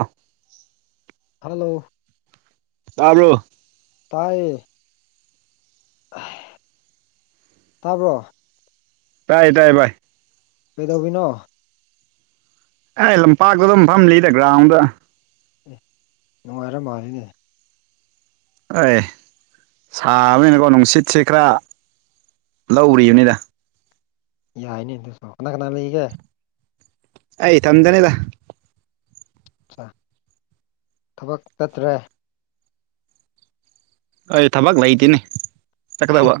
ꯑꯥ hello ꯇꯥꯕ꯭ꯔꯣ ꯇꯥꯏꯌꯦ ꯇꯥꯕ꯭ꯔꯣ ꯇꯥꯏꯌꯦ ꯇꯥꯏ ꯕꯥꯏ ꯀꯩꯗꯧꯕꯤꯅꯣ ꯑꯦ ꯂꯝꯄꯥꯛꯇ ꯑꯗꯨꯝ ꯐꯝꯂꯤꯗ ꯒ꯭ꯔꯥꯎꯟꯗ ꯑꯦ ꯅꯨꯡꯉꯥꯏꯔ ꯃꯥꯜꯂꯤꯅꯦ ꯑꯏ ꯁꯥꯕꯅꯤꯅꯀꯣ ꯅꯨꯡꯁꯤꯠꯁꯦ ꯈꯔ ꯂꯧꯔꯤꯕꯅꯤꯗ ꯌꯥꯏꯅꯦ ꯑꯗꯨ ꯁꯣ ꯀꯅꯥ ꯀꯅꯥ ꯂꯩꯒꯦ ꯑꯩ ꯏꯊꯟꯇꯅꯤꯗ ꯊꯕꯛ ꯆꯠꯇ꯭ꯔꯦ ꯑꯩ ꯊꯕꯛ ꯂꯩꯇꯦꯅꯦ ꯆꯠꯀꯗꯕ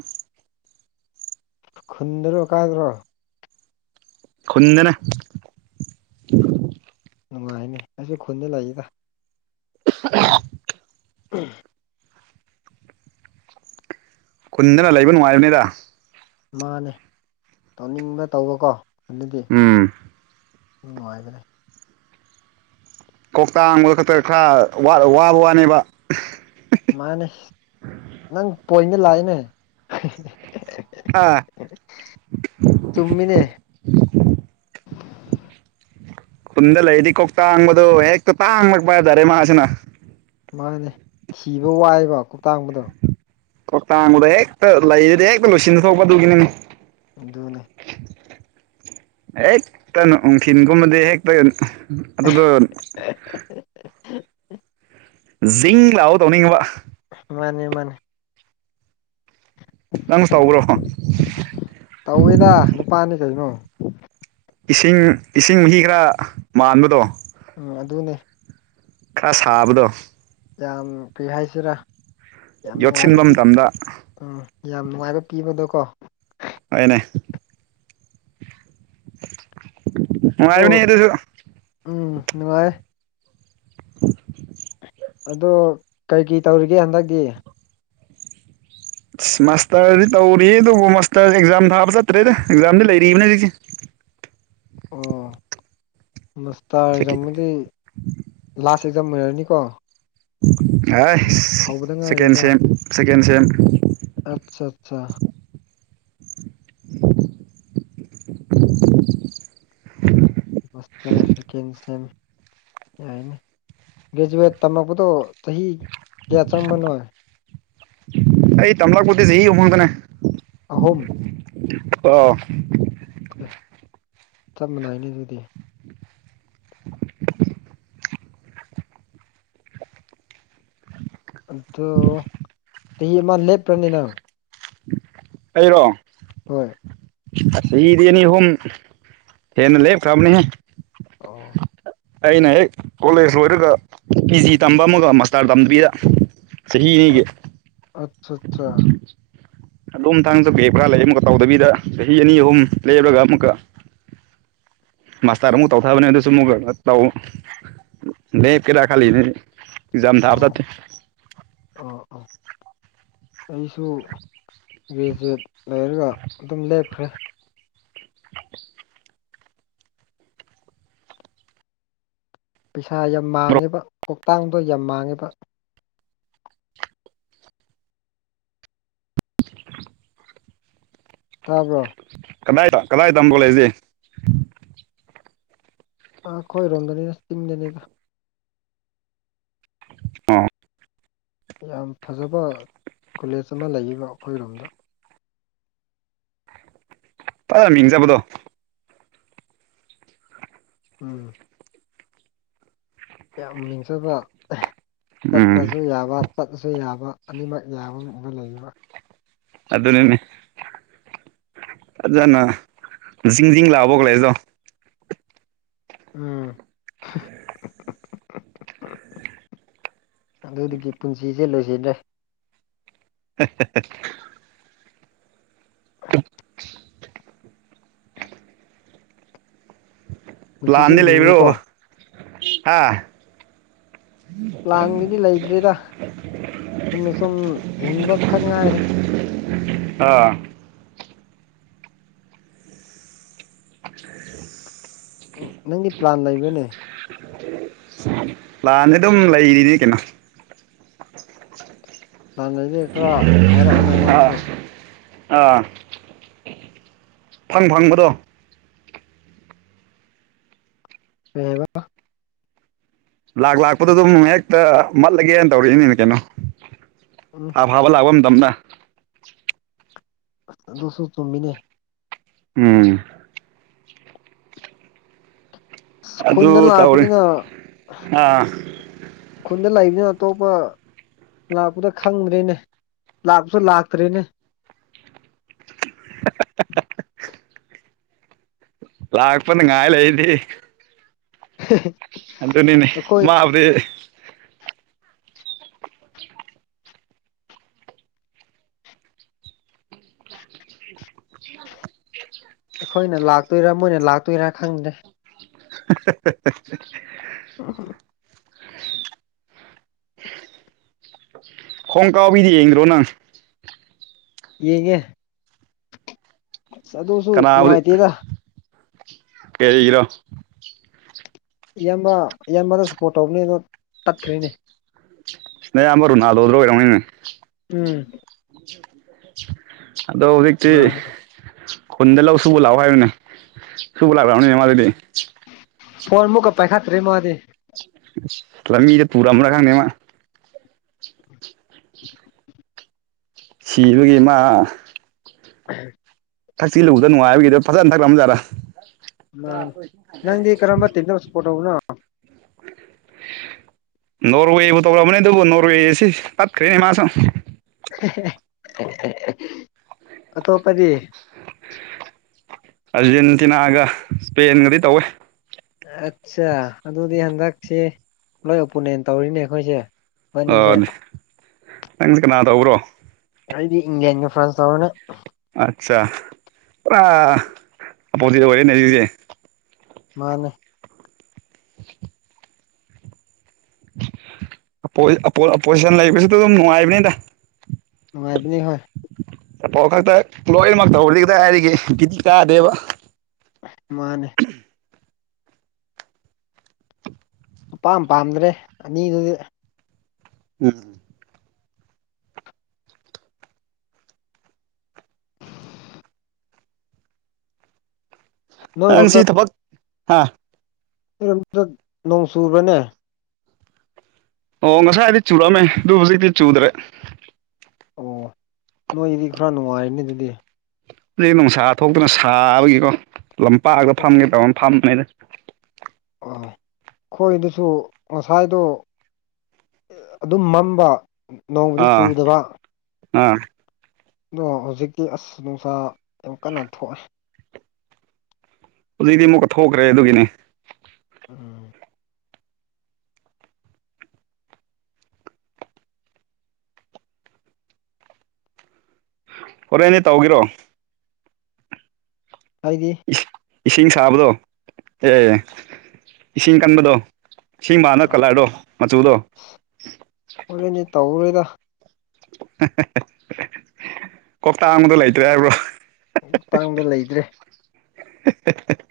ꯈꯨꯟꯗꯔꯣ ꯀꯥꯏꯗꯔꯣ ꯈꯨꯨꯟꯗꯅꯦ ꯅꯨꯡꯉꯥꯏꯅꯤ ꯑꯩꯁꯨ ꯈꯨꯟꯗ ꯂꯩꯗ [unintelligible] ꯈꯨꯟꯗꯅ ꯂꯩꯕ ꯅꯨꯡꯉꯥꯏꯕꯅꯤꯗ ꯃꯥꯅꯦ ꯇꯧꯅꯤꯡꯕ ꯇꯧꯕꯀꯣ ꯑꯗꯨꯗꯤ ꯎꯝ ꯅꯨꯡꯉꯥꯏꯕꯅꯦ ꯀꯣꯛꯇꯥꯡꯕ ꯈꯛꯇ ꯈꯔ ꯋꯥ ꯋꯥꯕ ꯋꯥꯅꯦꯕ ꯃꯥꯅꯦ ꯅꯪ ꯄꯣꯏꯟꯗ ꯂꯥꯛꯏꯅꯦ ꯍꯥ ꯆꯨꯝꯃꯤꯅꯦ ꯈꯨꯟꯗ ꯂꯩꯔꯗꯤ ꯀꯣꯛ ꯇꯥꯡꯕꯗꯣ ꯍꯦꯛꯇ ꯇꯥꯡꯂꯛꯄ ꯍꯥꯏꯇꯥꯔꯦ ꯃꯥꯁꯤꯅ ꯃꯥꯅꯦ ꯊꯤꯕ ꯋꯥꯏꯕ ꯀꯣꯛꯇꯥꯡꯕꯗꯣ ꯀꯣꯛꯇꯥꯡꯕꯗꯣ ꯍꯦꯛꯇ ꯂꯩꯔꯗꯤ ꯍꯦꯛꯇ ꯂꯣꯏꯁꯤꯟ ꯊꯣꯛꯄ ꯑꯗꯨꯒꯤꯅꯤꯅꯦ ꯑꯗꯨꯅꯦ ꯍꯦꯛꯇ ꯎꯅꯨꯡꯊꯤꯟꯒꯨꯝꯕꯗꯤ ꯍꯦꯛꯇ ꯑꯗꯨꯗꯣ ꯖꯤꯡ ꯂꯥꯛꯑꯣ ꯇꯧꯅꯤꯡꯕ ꯃꯥꯅꯦ ꯃꯥꯅꯦ ꯅꯪꯁꯨ ꯇꯧꯕ꯭ꯔꯣ ꯇꯧꯋꯦꯗ ꯅꯨꯄꯥꯅꯤ ꯀꯩꯅꯣ ꯏꯁꯤꯡ ꯏꯁꯤꯡ ꯃꯍꯤ ꯈꯔ ꯃꯥꯟꯕꯗꯣ ꯎꯝ ꯑꯗꯨꯅꯦ ꯈꯔ ꯁꯥꯕꯗꯣ ꯌꯥꯝ ꯀꯔꯤ ꯍꯥꯏꯁꯤꯔꯥ ꯌꯥꯝ ꯅꯨꯡꯉꯥꯏꯕ ꯌꯣꯠꯁꯤꯟꯕ ꯄꯤ ꯃꯇꯝꯗ ꯎꯝ ꯌꯥꯝ ꯅꯨꯡꯉꯥꯏꯕ ꯄꯤꯕꯗꯣꯀꯣ ꯑꯅꯦ ꯑꯃ ꯑꯗꯣ ꯑꯕꯤꯅꯤꯗꯣꯏꯁꯨ ꯎꯝ ꯅꯨꯡꯉꯥꯏ ꯑꯗꯣ ꯀꯩ ꯀꯔꯤ ꯇꯧꯔꯤꯒꯦ ꯍꯟꯗꯛꯇꯤ ꯑꯁ ꯃꯥꯁꯇꯔꯗꯤ ꯇꯧꯔꯤ ꯑꯗꯨꯕꯨ ꯃꯥꯁꯇꯔ ꯑꯦꯛꯖꯥꯝ ꯊꯥꯕ ꯆꯠꯇ꯭ꯔꯦꯗ ꯑꯦꯛꯖꯥꯝꯗꯤ ꯂꯩꯔꯤꯕꯅꯤꯅꯦ ꯍꯧꯖꯤꯀꯤ ꯑꯣ ꯃꯁꯇꯥꯔ ꯍꯧꯖꯤꯛꯇꯤ ꯑꯦꯛꯖꯥꯝꯕꯨꯗꯤ ꯂꯥꯁ ꯑꯦꯛꯖꯥꯝ ꯑꯣꯏꯔꯅꯤꯀꯣ ꯍꯧꯕꯗ ꯍꯀꯦꯟ ꯁꯦꯝ ꯁꯀꯦꯟ ꯁꯦꯝꯦꯝ ꯑꯆꯥ ꯑꯠꯆꯥ ꯁꯇꯔꯦꯁ ꯀꯁ ꯍꯥꯏꯅꯤ ꯒ꯭ꯔꯦꯖꯨꯋꯦꯠ ꯇꯝꯃꯛꯛꯄꯗꯣ ꯆꯍꯤ ꯀꯌꯥ ꯆꯪꯝꯕꯅꯣ ꯑꯩ ꯇꯝꯂ ꯀꯠꯇꯁꯤꯦ ꯌꯦꯃꯣꯟꯗꯅꯦ ꯑꯍꯨꯝ ꯑ ꯆꯞ ꯃꯥꯟꯅꯏꯅꯦ ꯑꯗꯨꯗꯤ [inaudible] ꯑꯗꯨꯣ ꯆꯍꯤꯍ ꯑꯃ ꯂꯦꯞ꯭ꯔꯅꯤꯅꯪ ꯑꯩꯔꯣ ꯍꯣꯏ ꯁꯤꯗꯤꯅꯤ ꯍꯣꯝ ꯍꯦꯟꯅ ꯂꯩꯦꯞ ꯈꯔꯕꯅꯦꯍꯦ ꯑꯣ ꯑꯩꯅ ꯍꯦꯛ ꯀꯣꯂꯦꯖ ꯂꯣꯏꯔꯒ ꯄꯤ ꯖꯤ ꯇꯝꯕ ꯑꯃꯒ ꯃꯥꯁꯇꯥꯔ ꯇꯝꯗꯕꯤꯗ ꯆꯍꯤ ꯍꯤ ꯅꯒ ꯑꯠꯆꯥ ꯑꯠꯆꯥ ꯑꯗꯣꯝ ꯊꯥꯡꯅ ꯆꯠꯄꯦ ꯄꯨꯔꯥ ꯂꯩ ꯑꯃꯛꯀ ꯇꯧꯗꯕꯤꯗ ꯆꯍꯤ ꯑꯅꯤ ꯑꯍꯨꯝ ꯂꯩꯦꯔꯨꯔꯒ ꯑꯃꯨꯛꯀ ꯃꯥꯁꯇꯔ ꯑꯃꯨꯛ ꯇꯧꯊꯕꯅꯦ ꯑꯗꯨꯁꯨ ꯑꯃꯨꯛ ꯇꯧ ꯂꯦꯞꯀꯦꯔꯥ ꯈꯜꯂꯤꯅꯦ ꯑꯦꯖꯥꯝ ꯊꯥꯞ ꯊꯦ ꯑ ꯑ ꯑꯩꯁꯨ ꯒ꯭ꯔꯦꯖꯨꯋꯦꯠ ꯂꯩꯔꯒ ꯑꯗꯨꯝ ꯂꯦꯞꯈ꯭ꯔꯦ ꯄꯩꯁꯥ ꯌꯥꯝ ꯃꯔꯨꯞ ꯃꯥꯡꯉꯤꯕ ꯀꯣꯛꯇꯥꯡꯗꯣ ꯌꯥꯝ ꯃꯥꯡꯉꯤꯕ ꯇꯥꯕ꯭ꯔꯣ ꯀꯗꯥꯏꯗ ꯀꯗꯥꯏꯗ ꯇꯝꯕꯣ ꯂꯩꯁꯦ ꯑꯩꯈꯣꯏꯔꯣꯝꯗꯅꯤꯅ ꯆꯤꯡꯗꯅꯤꯗ ꯑ ꯌꯥꯝ ꯐꯖꯕ ꯀꯣꯂꯦꯖ ꯑꯃ ꯂꯩꯌꯦꯕ ꯑꯩꯈꯣꯏꯔꯣꯝꯗ ꯐꯖ ꯃꯤꯡꯖꯕꯗꯣ ꯎꯝ ꯌꯥꯝ ꯃꯤꯡꯖꯕ ꯎꯝ ꯆꯠꯇ꯭ꯔꯁꯨ ꯌꯥꯕ ꯆꯠꯂꯁꯨ ꯌꯥꯕ ꯑꯅꯤꯃꯛ ꯌꯥꯕ ꯃꯑꯣꯗ ꯂꯩꯕ ꯑꯗꯨꯅꯅꯦ ꯐꯖꯅ ꯖꯤꯡ ꯤꯡ ꯂꯥꯛꯑꯕꯧ ꯂꯩꯗꯣ ꯎꯝ ꯑꯗꯨꯒꯤ ꯄꯨꯟꯁꯤꯁꯦ ꯂꯣꯏꯁꯤꯗ꯭ꯔꯦ [inaudible] [inaudible] ꯄꯨꯟꯁꯤꯁꯦ ꯂꯥꯟꯗꯤ ꯂꯨꯏꯀꯣ ꯂꯩꯕ꯭ꯔꯣ ꯍꯥ꯫ [inaudible] ꯎꯝ꯫ ꯁꯨꯝꯅ ꯁꯨꯝ ꯍꯤꯡꯕꯈꯛ ꯉꯥꯏꯔꯦ꯫ ꯑꯥ꯫ ꯐ [unintelligible] ꯎꯝ ꯅꯪꯒꯤ ꯄ꯭ꯂꯥꯟ ꯂꯩꯕꯅꯦ꯫ ꯂꯥꯟꯗꯤ ꯑꯗꯨꯝ ꯂꯩꯔꯤꯅꯤ ꯀꯩꯅꯣ꯫ ꯂꯥꯟ ꯂꯩꯗꯤ ꯈꯔ ꯍꯥꯏꯔꯛꯑꯣꯅꯦ ꯑꯥ ꯑꯩꯉꯣꯟꯗꯁꯨ꯫ ꯑꯥ꯫ ꯐꯪ ꯐꯪꯕꯗꯣ꯫ ꯀꯩ ꯍꯥꯏꯕ꯫ ꯂꯥꯛ ꯂꯥꯛꯄꯗ ꯑꯗꯨꯝ ꯍꯦꯛꯇ ꯃꯠꯂꯒꯦꯅ ꯇꯧꯔꯛꯏꯅꯤꯅ ꯀꯩꯅꯣ꯫ ꯎꯝ꯫ ꯑꯐꯥꯕ ꯂꯥꯛꯄ ꯃꯇꯝꯗ꯫ ꯑꯗꯨꯁꯨ ꯆꯨꯝꯃꯤꯅꯦ꯫ ꯎꯝ꯫ ꯑꯁ ꯑꯗꯨ ꯈꯨꯟꯗ ꯇꯧꯔꯤ ꯂꯥꯛꯄꯅꯤꯅ ꯑꯥ ꯈꯨꯟꯗ ꯂꯥꯛꯏꯕꯅꯤꯅ ꯑꯇꯣꯞꯄ꯫ ꯂꯥꯛꯄꯗ ꯈꯪꯗ꯭ꯔꯦꯅꯦ ꯂꯥꯛꯄꯁꯨ ꯂꯥꯛꯇ꯭ꯔꯦꯅꯦ꯫ [inaudible] ꯂꯥꯛꯄꯅꯤ ꯉꯥꯏꯂꯩꯗꯤ꯫ ꯍ [inaudible] ꯑꯗꯨ ꯅꯤꯅꯦ ꯃꯥꯕꯨꯗꯤ꯫ ꯑꯩꯈꯣꯏꯅ ꯂꯥꯛꯇꯣꯏꯔꯥ ꯃꯣꯏꯅ ꯂꯥꯛꯇꯣꯏꯔꯥ ꯈꯪꯗ꯭ꯔꯦ꯫ [inaudible] ꯎꯝ꯫ ꯍꯣꯡ ꯀꯥꯎꯕꯤꯗꯤ ꯌꯦꯡꯗ꯭ꯔꯣ ꯅꯪ꯫ ꯌꯦꯡꯉꯦ ꯑꯁ ꯑꯗꯨꯁꯨ ꯀꯅꯥꯕꯨꯗꯤ ꯅꯨꯡꯉꯥꯏꯇꯦꯗ꯫ ꯀꯔꯤꯒꯤꯔꯣ꯫ ꯏꯌꯥꯝꯕ ꯏꯌꯥꯝꯕꯗ ꯁꯨꯄꯣꯔꯠ ꯇꯧꯕꯅꯤ ꯑꯗꯣ ꯇꯠꯈ꯭ꯔꯤꯅꯦ꯫ ꯅꯌꯥꯝꯕ ꯔꯣꯅꯜꯗꯣ ꯑꯣꯏꯔꯝꯒꯅꯦ꯫ ꯎꯝ꯫ ꯑꯗꯣ ꯍꯧꯖꯤꯛꯇꯤ꯫ ꯃꯥꯅꯦ ꯈꯨꯟꯗ ꯂꯧ ꯁꯨꯕ ꯂꯥꯛꯑꯣ ꯍꯥꯏꯌꯦꯅꯦ ꯁꯨꯕ ꯂꯥꯛꯈꯕꯅꯤꯅꯦ ꯃꯥꯗꯤ꯫ ꯐꯣꯟ ꯑꯃꯨꯛꯀ ꯄꯥꯏꯈꯠꯇ꯭ꯔꯦ ꯃꯥꯗꯤ꯫ ꯃꯤꯗ ꯄꯨꯨꯔꯥ ꯈꯪꯅꯦꯃ꯫ ꯁꯤꯕꯒꯤ ꯃꯥ꯫ ꯎꯝ꯫ ꯊꯛꯤꯜꯂꯨꯗ ꯅꯨꯡꯥꯏꯕꯒꯤꯗꯣ ꯐꯖꯅ ꯊꯛꯂꯝꯑꯖꯥꯔꯥ꯫ ꯃꯥ ꯅꯪꯗꯤ ꯀꯔꯝꯕ ꯇꯤꯝꯗ ꯁꯄꯣꯔꯠ ꯇꯧꯕꯅꯣ꯫ ꯅꯣꯔꯋꯦꯕꯨ ꯇꯧ꯭ꯔꯕꯅꯦ ꯑꯗꯨꯕꯨ ꯅꯣꯔꯋꯦꯁꯤ ꯄꯠꯈ꯭ꯔꯦꯅꯦ ꯃꯥꯁꯨ꯫ ꯑ ꯇꯣꯄꯗꯤ꯫ ꯑꯔꯖꯦꯟꯇꯤꯅꯥꯒ ꯏꯁꯄꯦꯟꯒꯗꯤ ꯇꯧꯋꯦ꯫ ꯑꯠꯆꯥ ꯑꯗꯨꯗꯤ ꯍꯟꯗꯛꯁꯤ ꯂꯣꯏ ꯑꯣꯄꯣꯅꯦꯟ ꯇꯧꯔꯤꯅꯦ ꯑꯩꯈꯣꯏꯁꯦ꯫ ꯑꯣ ꯏꯕꯥꯅꯤꯁꯦ ꯅꯪꯁꯦ ꯀꯅꯥ ꯇꯧꯕ꯭ꯔꯣ꯫ ꯑꯩꯗꯤ ꯏꯪꯂꯦꯟ ꯐ꯭ꯔꯥꯟꯁ ꯇꯧꯎꯅꯦ꯫ ꯑꯠꯆꯥ ꯄꯨꯔꯥ ꯑꯄꯣꯖꯤꯠ ꯑꯣꯏꯔꯦꯅꯦ ꯑꯗꯨꯗꯤ꯫ ꯃꯥꯅꯦ꯫ ꯑꯣꯄꯣꯖꯤꯁꯟ ꯂꯩꯕꯁꯤꯗ ꯑꯗꯨꯝ ꯅꯨꯡꯉꯥꯏꯕꯅꯤꯗ꯫ ꯅꯨꯉꯥꯏꯕꯅꯤ ꯍꯣꯏ꯫ [unintelligible] ꯂꯣꯏꯅꯃꯛ ꯇꯧꯕꯗꯤ ꯀꯗꯥꯏꯗꯒꯤ ꯕꯤꯠ ꯀꯥꯗꯦꯕ ꯃꯥꯅꯦ ꯑꯄꯥꯝ ꯄꯥꯝꯗ꯭ꯔꯦ ꯑꯅꯤꯗꯨꯗꯤ ꯎꯝ ꯅꯣꯏꯔꯣꯝꯗ ꯅꯪꯁꯦ ꯊꯥꯕꯛ ꯍꯥꯥ ꯅꯣꯏꯔꯣꯝꯗ ꯅꯣꯡ ꯆꯨꯨꯕ꯭ꯔꯥꯅꯦ ꯑꯣ ꯉꯁꯥꯏꯗꯤ ꯆꯨꯔꯝꯃꯦ ꯑꯗꯨ ꯍꯧꯖꯤꯛꯇꯤ ꯆꯨꯗ꯭ꯔꯦ ꯑꯣ ꯅꯣꯏꯒꯤꯗꯤ ꯈꯔ ꯅꯨꯡꯉꯥꯏꯔꯅꯤ ꯑꯗꯨꯗꯤ ꯅꯨꯡꯁꯥ ꯊꯣꯛꯇꯅ ꯁꯥꯕꯒꯤꯀꯣ ꯂꯝꯄꯥꯛꯗ ꯐꯝꯒꯦ ꯇꯧꯅꯤ ꯐꯝꯕꯅꯦꯗ ꯑꯣ ꯑꯩꯈꯣꯏꯗꯨꯁꯨ ꯉꯁꯥꯏꯗꯣ ꯑꯗꯨꯝ ꯃꯝꯕ ꯅꯣꯡꯗꯤ ꯑꯥ ꯆꯨꯗꯕ ꯑꯥ ꯑꯗꯣ ꯍꯧꯖꯤꯛꯇꯤ ꯑꯁ ꯅꯨꯡꯁꯥ ꯌꯥꯝ ꯀꯟꯅ ꯊꯣꯛꯑꯦ ꯍꯧꯖꯤꯛꯇꯤ ꯑꯃꯨꯛꯀ ꯊꯣꯛꯈ꯭ꯔꯦ ꯑꯗꯨꯒꯤꯅꯦ ꯎꯝ ꯍꯣꯔꯦꯟꯗꯤ ꯇꯧꯒꯦꯔꯣ ꯍꯥꯏꯗꯤ ꯏꯁꯤꯡ ꯁꯥꯕꯗꯣ ꯑꯦ ꯏꯁꯤꯡ ꯀꯟꯕꯗꯣ ꯏꯁꯤꯡ ꯃꯥꯅ ꯀꯂꯔꯗꯣ ꯃꯆꯨꯗꯣ ꯍꯣꯔꯦꯟꯗꯤ ꯇꯧꯔꯣꯏꯗ ꯀꯣꯛꯇꯥꯡꯕꯗꯣ ꯂꯩꯇ꯭ꯔꯦ ꯍꯥꯏꯕ꯭ꯔꯣ ꯀꯣꯛꯇꯥꯡꯗꯣ ꯂꯩꯇ꯭ꯔꯦ [unintelligible]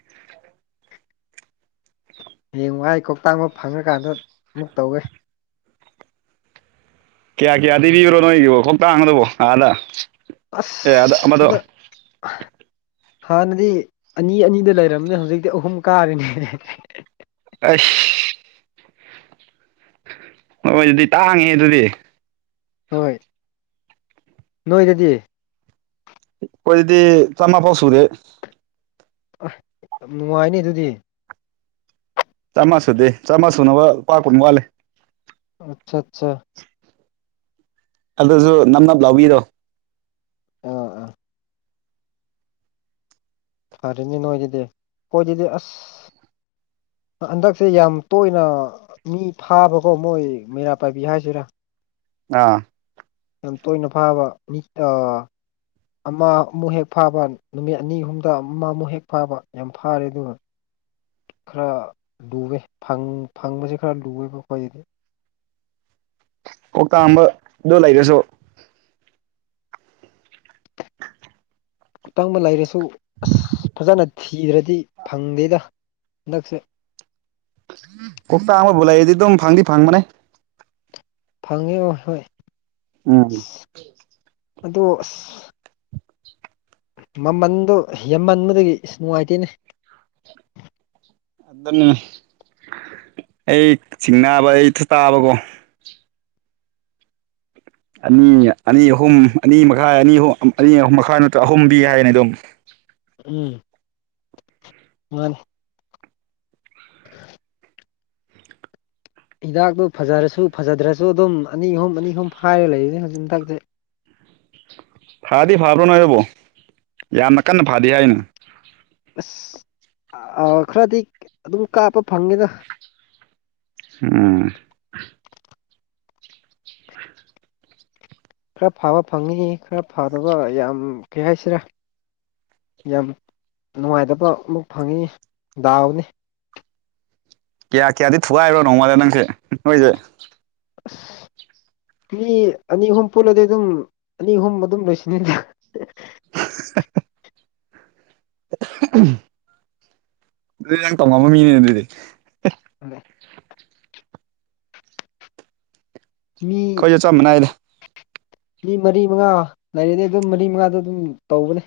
ꯍꯌꯦꯡ ꯋꯥꯥꯏ ꯀꯣꯛꯇꯥꯛꯕ ꯐꯪꯉ꯭ꯔꯀꯥꯟꯗ ꯑꯃꯨꯛ ꯇꯧꯒꯦ ꯀꯌꯥ ꯀꯌꯥꯗꯤ ꯄꯤꯕ꯭ꯔꯣ ꯅꯣꯏꯒꯤꯕꯣ ꯀꯣꯛꯇꯥꯡꯕꯗꯨꯕꯣ ꯑꯥꯗ ꯑꯁ ꯑꯦ ꯑꯃꯗꯣ ꯍꯟꯗꯛ ꯍꯥꯟꯅꯗꯤ ꯑꯅꯤ ꯑꯅꯤꯗ ꯂꯩꯔꯕꯝꯅꯦ ꯍꯧꯖꯤꯛꯇꯤ ꯑꯍꯨꯝ ꯀꯥꯔꯤꯅꯦ ꯑꯁ ꯅꯣꯏꯗꯗꯤ ꯇꯥꯡꯉꯦꯍꯦ ꯑꯗꯨꯗꯤ ꯍꯣꯏ ꯅꯣꯏꯗꯗꯤ ꯈꯣꯏꯗꯗꯤ ꯆꯥꯝꯃ ꯐꯥꯎ ꯁꯨꯗꯦ ꯑꯦ ꯌꯥꯝ ꯅꯨꯡꯉꯥꯏꯅꯤ ꯑꯗꯨꯗꯤ ꯆꯥꯝꯃꯥ ꯁꯨꯗꯦ ꯆꯥꯝꯃꯥ ꯁꯨꯅꯕ ꯂꯨꯄꯥ ꯀꯨꯟ ꯋꯥꯠꯂꯦ ꯑꯆꯥ ꯑꯆꯥ ꯑꯗꯨꯁꯨ ꯅꯞ ꯅꯞ ꯂꯥꯎꯕꯤꯗꯣ ꯑꯥ ꯑꯥ ꯐꯔꯦꯅꯦ ꯅꯣꯏꯗꯗꯤ ꯈꯣꯏꯗꯗꯤ ꯑꯁ ꯍꯟꯗꯛꯁꯦ ꯌꯥꯝ ꯇꯣꯏꯅ ꯃꯤ ꯐꯥꯕꯀꯣ ꯃꯣꯏ ꯃꯩꯔꯥ ꯄꯥꯏꯕꯤ ꯍꯥꯏꯁꯤꯔꯥ ꯑꯥ ꯌꯥꯝ ꯇꯣꯏꯅ ꯐꯥꯕ ꯃꯤ ꯑ ꯑꯃ ꯑꯃꯨꯛ ꯍꯦꯛ ꯐꯥꯕ ꯅꯨꯃꯤꯠ ꯑꯅꯤ ꯑꯍꯨꯝꯗ ꯑꯃꯃꯨꯛ ꯍꯦꯛ ꯐꯥꯕ ꯌꯥꯝ ꯐꯥꯔꯦ ꯑꯗꯨꯒ ꯈꯔ ꯂꯨꯋꯦ ꯐꯪ ꯐꯪꯕꯁꯦ ꯈꯔ ꯂꯨꯋꯦꯕ ꯈꯣꯏꯗꯗꯤ ꯀꯣꯛꯇꯥꯥꯡꯕ ꯗꯣ ꯂꯩꯔꯁꯨ ꯈꯨꯇꯪꯕ ꯂꯩꯔꯁꯨ ꯑꯁ ꯐꯖꯅ ꯊꯤꯗ꯭ꯔꯗꯤ ꯐꯪꯗꯦꯗ ꯍꯟꯗꯛꯁꯦ ꯀꯣꯛꯇꯥꯡ ꯑꯃꯕꯨ ꯂꯩꯔꯗꯤ ꯑꯗꯨꯝ ꯐꯪꯗꯤ ꯐꯪꯕꯅꯦ ꯐꯪꯉꯦꯕ ꯍꯣꯏ ꯎꯝ ꯑꯗꯣ ꯑꯁ ꯃꯃꯟꯗꯣ ꯍꯦꯟꯃꯟꯕꯗꯒꯤ ꯏꯁ ꯅꯨꯡꯉꯥꯏꯇꯦꯅꯦ ꯑꯗꯨꯅꯤ ꯑꯩ ꯆꯤꯡꯅꯕ ꯑꯩ ꯊ ꯇꯥꯕꯀꯣ ꯑꯅꯤ ꯑꯅꯤ ꯑꯍꯨꯝ ꯑꯅꯤ ꯃꯈꯥꯏ ꯑꯅꯤ ꯑꯍꯨꯝ ꯑꯅꯤ ꯑꯍꯨꯝ ꯃꯈꯥ ꯅꯠꯇ꯭ꯔ ꯑꯍꯨꯝꯄꯤ ꯍꯥꯏꯌꯦꯅꯦ ꯑꯗꯣ ꯎꯝ ꯃꯥꯅꯤ [unintelligible] ꯍꯤꯗꯥꯛꯇꯨ ꯐꯖꯔꯁꯨ ꯐꯖꯗ꯭ꯔꯁꯨ ꯑꯗꯨꯝ ꯑꯅꯤ ꯑꯍꯨꯝ ꯑꯅꯤ ꯑꯍꯨꯝ ꯐꯥꯏꯔ ꯂꯩꯔꯤꯅꯤ ꯍꯧꯖꯤꯛ ꯃꯊꯛꯇ ꯐꯥꯗꯤ ꯐꯥꯕ꯭ꯔꯣ ꯅꯣꯏꯕꯣ ꯌꯥꯝꯅ ꯀꯟꯅ ꯐꯥꯗꯤ ꯍꯥꯏꯅ ꯑꯁ ꯑꯥ ꯈꯔꯗꯤ ꯑꯗꯨꯝ ꯀꯥꯞꯄ ꯐꯪꯉꯦꯗ ꯎꯝ [unintelligible] ꯈꯔ ꯐꯕ ꯐꯪꯉꯤ ꯈꯔ ꯐꯗꯕ ꯌꯥꯝ ꯀꯩ ꯍꯥꯏꯁꯤꯔꯥ ꯌꯥꯝ ꯅꯨꯡꯉꯥꯏꯇꯕ ꯑꯃꯨꯛ ꯐꯪꯉꯤ ꯗꯥꯎꯅꯤ ꯀꯌꯥ ꯀꯌꯥꯗꯤ ꯊꯨꯒꯥꯏꯔꯣ ꯅꯣꯡꯃꯗ ꯅꯪꯁꯦ ꯅꯣꯏꯁꯦ ꯑꯁ ꯃꯤ ꯑꯅꯤ ꯑꯍꯨꯝ ꯄꯨꯜꯂꯗꯤ ꯑꯗꯨꯝ ꯑꯅꯤ ꯑꯍꯨꯝ ꯑꯗꯨꯝ ꯂꯣꯏꯁꯤꯅꯤꯗ [unintelligible] ꯑꯗꯨꯗꯤ ꯅꯪ ꯇꯣꯉꯝꯕ ꯃꯤꯅꯤꯅꯦ ꯑꯗꯨꯗꯤ [unintelligible] ꯃꯤ ꯈꯣꯏꯖꯨ ꯆꯝꯕꯅꯥꯏꯗ ꯃꯤ ꯃꯔꯤ ꯃꯉꯥ ꯂꯩꯔꯦꯅꯦ ꯑꯗꯨꯝ ꯃꯔꯤ ꯃꯉꯥꯗ ꯑꯗꯨꯝ ꯇꯧꯕꯅꯦ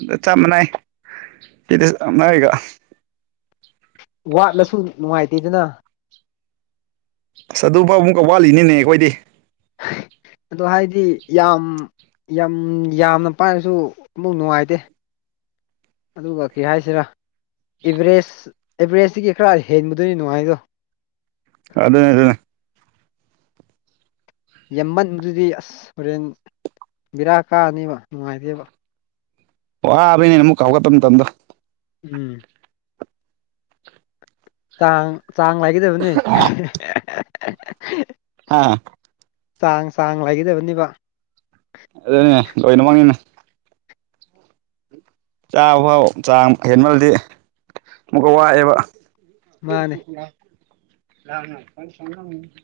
ꯑꯗ ꯆꯞ ꯃꯥꯟꯅꯩ ꯀꯤꯗ ꯆꯞꯅꯏꯒ ꯋꯥꯠꯂꯁꯨ ꯅꯨꯡꯉꯥꯏꯇꯦꯗꯅ ꯑꯁ ꯑꯗꯨꯐꯥꯎꯕꯨꯡ ꯀꯧ ꯋꯥꯠꯂꯤꯅꯤꯅꯦ ꯑꯩꯈꯣꯏꯗꯤ ꯑꯗꯣ ꯍꯥꯏꯗꯤ ꯌꯥꯝ ꯌꯥꯝ ꯌꯥꯝꯅ ꯄꯥꯏꯔꯁꯨ ꯑꯃꯨꯛ ꯅꯨꯡꯉꯥꯏꯇꯦ ꯑꯗꯨꯒ ꯀꯦ ꯍꯥꯏꯁꯤꯔꯥ ꯏꯚꯔꯦꯖ ꯑꯦꯚ꯭ꯔꯦꯁꯇꯒꯤ ꯈꯔ ꯍꯦꯟꯕꯗꯣꯏꯅꯤ ꯅꯨꯡꯉꯥꯏꯗꯣ ꯑꯗꯨꯅꯦ ꯑꯗꯨꯅꯦ ꯌꯥꯝꯃꯟꯗꯨꯗꯤ ꯑꯁ ꯍꯣꯔꯦꯟ ꯕꯦꯔꯥ ꯀꯥꯅꯦꯕ ꯅꯨꯡꯉꯥꯏꯗꯦꯕ ꯋꯥꯕꯅꯦꯅ ꯑꯃꯨꯛꯀ ꯍꯧꯒꯠꯕ ꯃꯇꯝꯗꯣ ꯎꯝ ꯆꯥꯡ ꯆꯥꯡ ꯂꯥꯏꯒꯗꯕꯅꯤ [unintelligible] ꯍꯥꯥ ꯆꯥꯡ ꯆꯥꯡ ꯂꯩꯒꯗꯕꯅꯤꯕ ꯑꯗꯨꯅꯦ ꯂꯣꯏꯅꯃꯛꯅꯤꯅꯦ ꯆꯥꯕ ꯐꯥꯎ ꯆꯥꯡ ꯍꯦꯟꯃꯜꯗꯤ ꯑꯃꯨꯛꯀ ꯋꯥꯢꯑꯦꯕ ꯃꯥꯅꯦ [unintelligible]